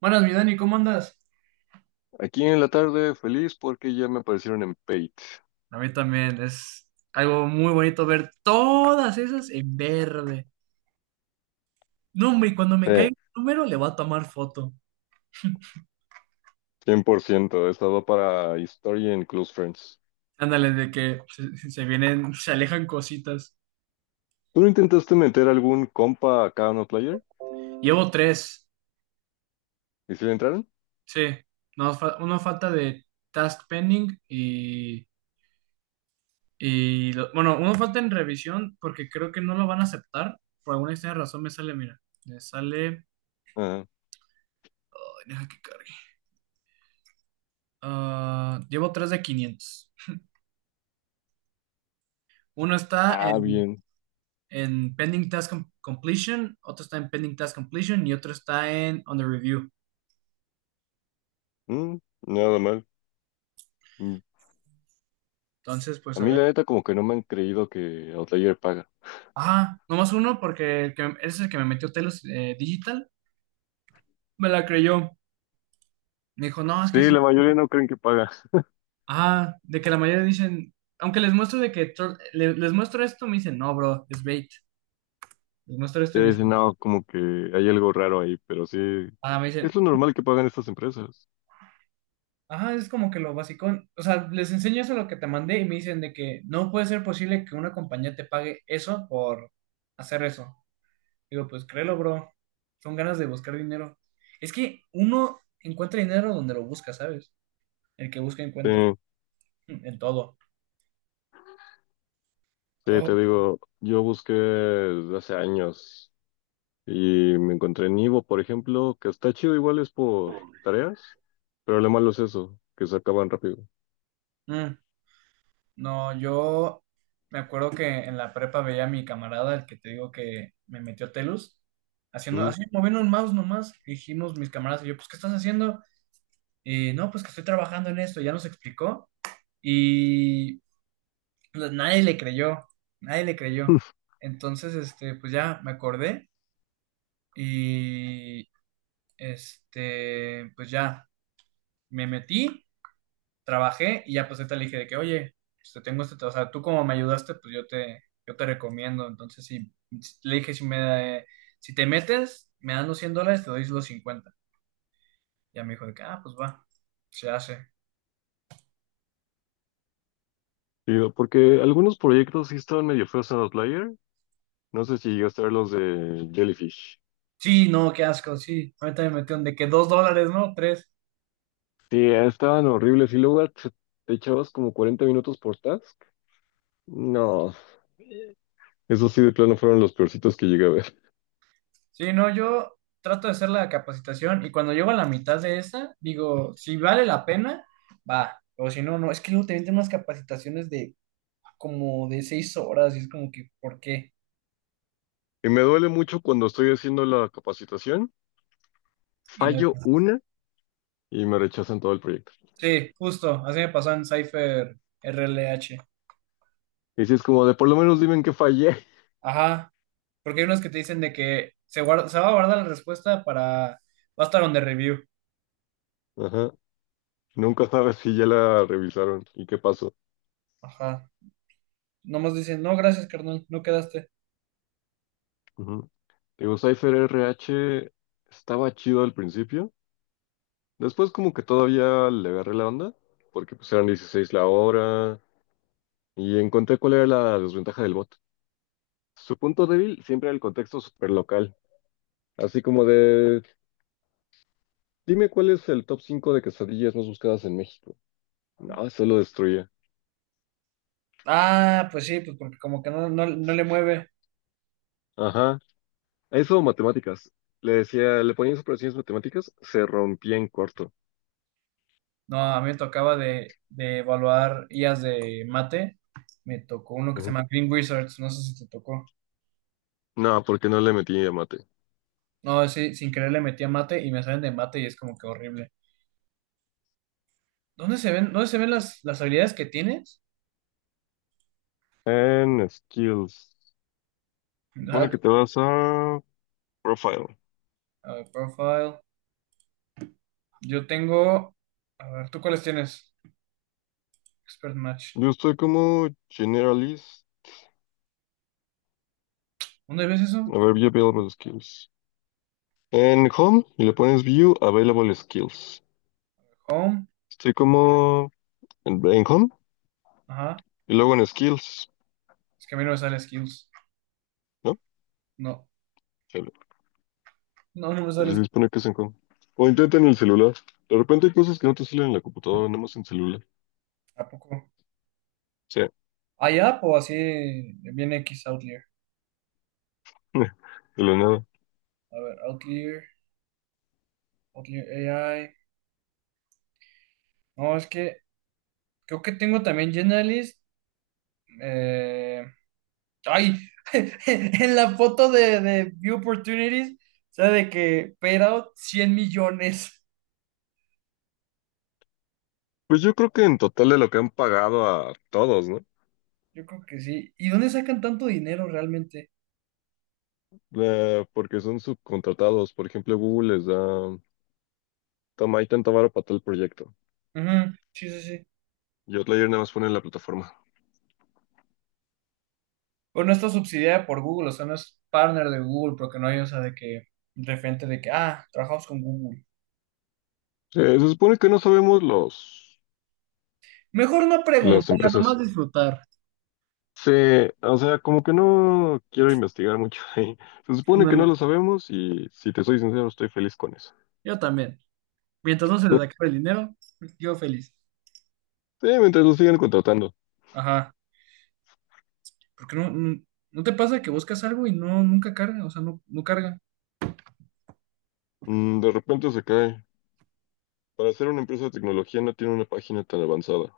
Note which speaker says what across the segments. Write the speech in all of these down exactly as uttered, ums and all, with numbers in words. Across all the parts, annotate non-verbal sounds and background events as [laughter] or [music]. Speaker 1: Buenas, mi Dani, ¿cómo andas?
Speaker 2: Aquí en la tarde feliz porque ya me aparecieron en Paid.
Speaker 1: A mí también es algo muy bonito ver todas esas en verde. No, hombre, y cuando me caiga
Speaker 2: Sí,
Speaker 1: un número le voy a tomar foto.
Speaker 2: cien por ciento va para historia en Close Friends.
Speaker 1: Ándale, de que se, se vienen, se alejan cositas.
Speaker 2: ¿Tú no intentaste meter algún compa a cada uno player?
Speaker 1: Llevo tres,
Speaker 2: ¿Y si le entraron?
Speaker 1: sí. No, fa- uno falta de task pending y, y lo- bueno, uno falta en revisión porque creo que no lo van a aceptar. Por alguna extraña razón me sale, mira, me sale...
Speaker 2: Ajá.
Speaker 1: Ay, deja que cargue. Ah, llevo tres de quinientos. Uno está
Speaker 2: Ah,
Speaker 1: en
Speaker 2: bien.
Speaker 1: en Pending Task Completion, otro está en Pending Task Completion y otro está en Under Review.
Speaker 2: Mm, nada mal. Mm.
Speaker 1: Entonces,
Speaker 2: A
Speaker 1: pues a
Speaker 2: mí
Speaker 1: ver.
Speaker 2: la neta como que no me han creído que Outlier paga.
Speaker 1: Ah, nomás uno porque el que, es el que me metió Telos, eh, Digital. Me la creyó. Me dijo, no, es
Speaker 2: Sí,
Speaker 1: que sí.
Speaker 2: la mayoría no creen que paga.
Speaker 1: Ah, de que la mayoría dicen, aunque les muestro de que tro- le- les muestro esto, me dicen, no, bro, es bait. Les muestro esto
Speaker 2: Sí,
Speaker 1: y me
Speaker 2: dicen,
Speaker 1: dicen,
Speaker 2: no, como que hay algo raro ahí, pero sí,
Speaker 1: ah, me dicen,
Speaker 2: es lo normal que pagan estas empresas.
Speaker 1: ajá, es como que lo basicón. O sea, les enseño eso lo que te mandé y me dicen de que no puede ser posible que una compañía te pague eso por hacer eso. Digo, pues créelo, bro. Son ganas de buscar dinero. Es que uno encuentra dinero donde lo busca, ¿sabes? El que busca
Speaker 2: Sí,
Speaker 1: encuentra. Mm. En todo.
Speaker 2: sí,
Speaker 1: Oh.
Speaker 2: te digo, yo busqué desde hace años. Y me encontré en Ivo, por ejemplo, que está chido, igual es por tareas, pero lo malo es eso, que se acaban rápido.
Speaker 1: Mm. No, yo me acuerdo que en la prepa veía a mi camarada, el que te digo que me metió Telus, haciendo,
Speaker 2: Ujú.
Speaker 1: así moviendo un mouse nomás. Y dijimos mis camaradas y yo, pues, ¿qué estás haciendo? Y no, pues que estoy trabajando en esto, ya nos explicó. Y pues, nadie le creyó, nadie le creyó.
Speaker 2: [laughs]
Speaker 1: Entonces, este, pues ya me acordé. Y este, pues ya, me metí, trabajé y ya pues ahorita le dije de que, oye, pues, te tengo este, o sea, tú como me ayudaste, pues yo te, yo te recomiendo. Entonces, sí, le dije, si me, si te metes, me dan los cien dólares, te doy los cincuenta. Ya me dijo de que, ah, pues va, se hace.
Speaker 2: Digo, porque algunos proyectos sí estaban medio feos en Outlier. No sé si llegaste a ver los de Jellyfish.
Speaker 1: Sí, no, qué asco, sí. Ahorita me metió de que dos dólares, ¿no? tres.
Speaker 2: Sí, estaban horribles. Y luego te te echabas como cuarenta minutos por task. No, esos sí de plano fueron los peorcitos que llegué a ver.
Speaker 1: Sí, no, yo trato de hacer la capacitación y cuando llego a la mitad de esa, digo, si vale la pena, va, o si no, no, es que luego te venden unas capacitaciones de como de seis horas y es como que, ¿por qué?
Speaker 2: Y me duele mucho cuando estoy haciendo la capacitación,
Speaker 1: Y no-
Speaker 2: fallo una y me rechazan todo el proyecto.
Speaker 1: sí, justo, así me pasó en Cypher R L H.
Speaker 2: Y si es como de por lo menos dime en qué fallé.
Speaker 1: Ajá, porque hay unos que te dicen de que se guarda, se va a guardar la respuesta para, va a estar on the review.
Speaker 2: [laughs] Ajá. Nunca sabes si ya la revisaron y qué pasó.
Speaker 1: Ajá, nomás dicen, no, gracias, carnal, no quedaste.
Speaker 2: Ujú. Digo, Cypher R H estaba chido al principio. Después como que todavía le agarré la onda, porque pues eran dieciséis la hora y encontré cuál era la desventaja del bot. Su punto débil siempre era el contexto super local, así como de, dime cuál es el top cinco de quesadillas más buscadas en México. No, eso lo destruye.
Speaker 1: Ah, pues sí, pues porque como que no, no, no le mueve.
Speaker 2: Ajá. Eso, matemáticas. Le decía, le ponías operaciones matemáticas, se rompía en corto.
Speaker 1: No, a mí me tocaba de, de evaluar I As de mate. Me tocó uno que se
Speaker 2: Ujú.
Speaker 1: llama Green Wizards, no sé si te tocó.
Speaker 2: No, porque no le metí a mate.
Speaker 1: No, sí, sin querer le metí a mate y me salen de mate y es como que horrible. ¿Dónde se ven, dónde se ven las, las habilidades que tienes?
Speaker 2: En skills. Supone
Speaker 1: Hack,
Speaker 2: que te vas a profile.
Speaker 1: a ver, profile. Yo tengo. A ver, ¿tú cuáles tienes? Expert Match.
Speaker 2: Yo estoy como generalist.
Speaker 1: ¿Dónde ves eso?
Speaker 2: A ver, view available skills. En home y le pones view available skills.
Speaker 1: Home.
Speaker 2: Estoy como en, en home
Speaker 1: Ajá.
Speaker 2: y luego en skills,
Speaker 1: Es que a mí no me sale skills.
Speaker 2: ¿no?
Speaker 1: No,
Speaker 2: Chale.
Speaker 1: no, no me
Speaker 2: Pero
Speaker 1: sale.
Speaker 2: se supone que es en home. O intenta en el celular. De repente hay cosas que no te salen en la computadora, nada más en celular.
Speaker 1: ¿A poco?
Speaker 2: Sí.
Speaker 1: ¿Hay app o así? Viene X Outlier.
Speaker 2: [laughs] De la nada.
Speaker 1: A ver, Outlier. Kotlin A I. No, es que creo que tengo también Generalist. eh, ay, [laughs] en la foto de, de View Opportunities, o sea, de que paid out cien millones.
Speaker 2: Pues yo creo que en total de lo que han pagado a todos, ¿no?
Speaker 1: Yo creo que sí. ¿Y dónde sacan tanto dinero realmente?
Speaker 2: Eh, porque son subcontratados. Por ejemplo, Google les da, toma, hay tanta vara para tal proyecto.
Speaker 1: Ujú, sí, sí, sí.
Speaker 2: Y Outlier nada más pone en la plataforma.
Speaker 1: Bueno, no está subsidiada por Google, o sea, no es partner de Google, porque no hay, o sea, de que de frente de que, ah, trabajamos con Google.
Speaker 2: Eh, se supone que no sabemos los,
Speaker 1: Mejor no
Speaker 2: las
Speaker 1: preguntar, nomás
Speaker 2: empresas.
Speaker 1: disfrutar.
Speaker 2: Sí, o sea, como que no quiero investigar mucho ahí. Se supone que
Speaker 1: Ándale.
Speaker 2: no lo sabemos y si te soy sincero, estoy feliz con eso.
Speaker 1: Yo también. Mientras no se les
Speaker 2: [laughs]
Speaker 1: acabe el dinero, yo feliz.
Speaker 2: Sí, mientras lo sigan contratando.
Speaker 1: Ajá, porque no, no, ¿no te pasa que buscas algo y no, nunca carga, o sea, no, no carga?
Speaker 2: Mm, de repente se cae. Para ser una empresa de tecnología no tiene una página tan avanzada.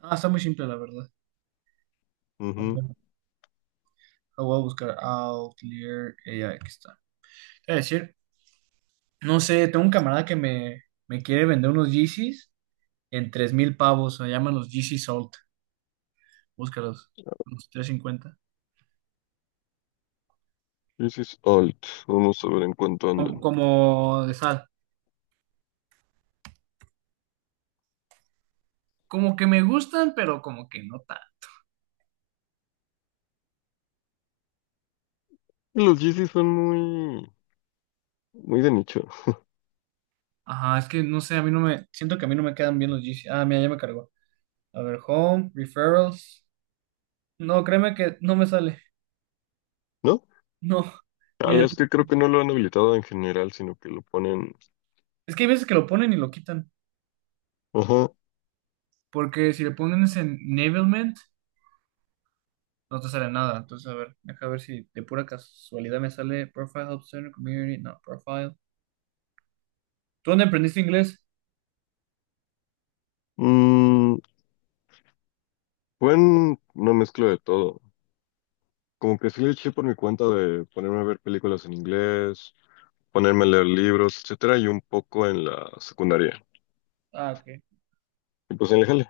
Speaker 1: Ah, está muy simple, la verdad. A ver, lo voy a buscar Outlier A I, aquí está. Es decir, no sé, tengo un camarada que me, me quiere vender unos Yeezys en tres mil pavos, se llaman los Yeezy Salt, búscalos, unos cincuenta.
Speaker 2: Yeezys Alt. Vamos a ver en cuánto
Speaker 1: Como,
Speaker 2: andan.
Speaker 1: como de sal. Como que me gustan, pero como que no tan.
Speaker 2: Los Yeezys son muy, muy de nicho,
Speaker 1: Ajá, es que no sé, a mí no me, siento que a mí no me quedan bien los Yeezy. Ah, mira, ya me cargó. A ver, Home, Referrals. No, créeme que no me sale.
Speaker 2: ¿no?
Speaker 1: No. [laughs] Y
Speaker 2: Chale,
Speaker 1: Es
Speaker 2: es que creo que no lo han habilitado en general, sino que lo ponen.
Speaker 1: es que hay veces que lo ponen y lo quitan.
Speaker 2: Ajá.
Speaker 1: Porque si le ponen ese enablement, no te sale nada. Entonces, a ver, deja ver si de pura casualidad me sale Profile Help Center Community, no, Profile. ¿Tú dónde aprendiste inglés?
Speaker 2: Mm, buen, una mezcla de todo. Como que sí le eché por mi cuenta de ponerme a ver películas en inglés, ponerme a leer libros, etcétera, y un poco en la secundaria.
Speaker 1: Ah, ok.
Speaker 2: Y pues en el jale.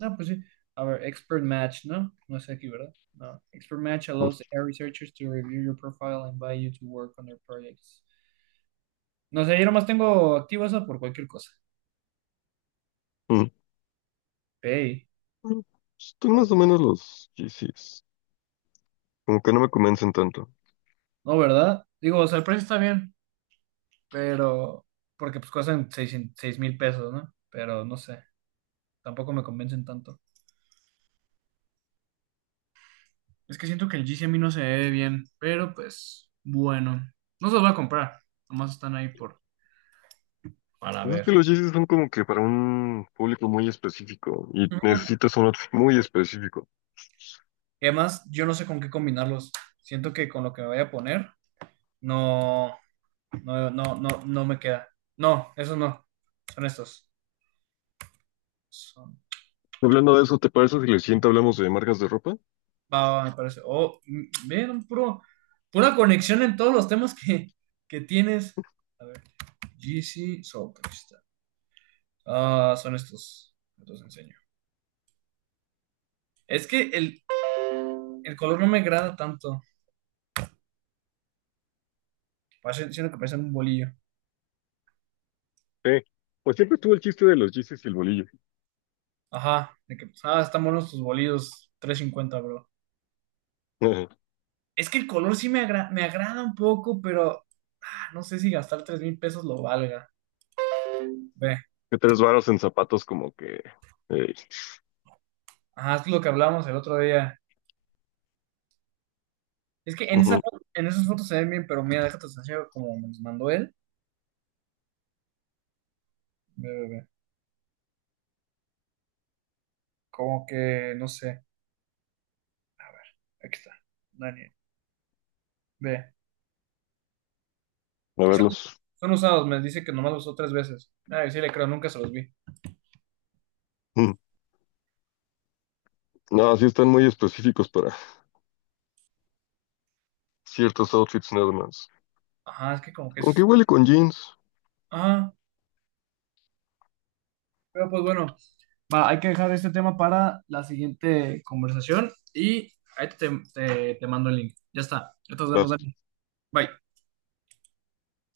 Speaker 1: No, pues sí. A ver, Expert Match, ¿no? No sé aquí, ¿verdad? No. Expert Match
Speaker 2: Mm,
Speaker 1: allows A I researchers to review your profile and invite you to work on their projects. No sé, yo nomás tengo activo eso por cualquier cosa. Pay.
Speaker 2: mm. Están
Speaker 1: A ver.
Speaker 2: más o menos los Yeezys. Como que no me convencen tanto.
Speaker 1: No, ¿verdad? Digo, o sea, el precio está bien, pero porque pues cuestan seis, seis mil pesos, ¿no? Pero no sé, tampoco me convencen tanto. Es que siento que el G C a mí no se ve bien, pero pues bueno, no se los voy a comprar, nomás están ahí por para
Speaker 2: Pues es que
Speaker 1: ver.
Speaker 2: los chistes son como que para un público muy específico y
Speaker 1: Ujú.
Speaker 2: necesitas un outfit muy específico.
Speaker 1: Y además, yo no sé con qué combinarlos. Siento que con lo que me vaya a poner, no, no, no, no, no me queda. No, esos no. Son estos. Son,
Speaker 2: Hablando de eso, ¿te parece si le siento hablamos de marcas de ropa?
Speaker 1: Va, va, va, me parece. Oh, mm, ven, un puro, pura conexión en todos los temas que, que tienes. A ver. G C Soul Crystal. Ah, son estos. Los enseño. Es que el, el color no me agrada tanto. Parece- Siento que parecen un bolillo.
Speaker 2: Eh, pues siempre estuvo el chiste de los Yeezys y el bolillo.
Speaker 1: Ajá. De que, ah, están buenos tus bolillos. Tres cincuenta, bro.
Speaker 2: Ajá. [laughs]
Speaker 1: Es que el color sí me, agra- me agrada un poco, pero ah, no sé si gastar tres mil pesos lo valga. Ve.
Speaker 2: Que tres varas en zapatos como que... eh,
Speaker 1: Ajá, es lo que hablamos el otro día. Es que en, esa,
Speaker 2: ujú.
Speaker 1: fo- en esas fotos se ven bien, pero mira, déjate enseñar como me los mandó él. Ve, ve, ve. Como que, no sé. A ver, aquí está. Daniel. Ve.
Speaker 2: A
Speaker 1: Pues Son,
Speaker 2: verlos.
Speaker 1: son usados, me dice que nomás los usó tres veces. Ay, sí le creo, nunca se los vi.
Speaker 2: Mm. No, sí están muy específicos para ciertos outfits nada más.
Speaker 1: Ajá, es que como que
Speaker 2: Aunque
Speaker 1: es...
Speaker 2: igual y con jeans.
Speaker 1: Ah, pero pues bueno, va, hay que dejar este tema para la siguiente conversación y ahí te, te, te mando el link. Ya está, ya nos vemos, Dani. Bye.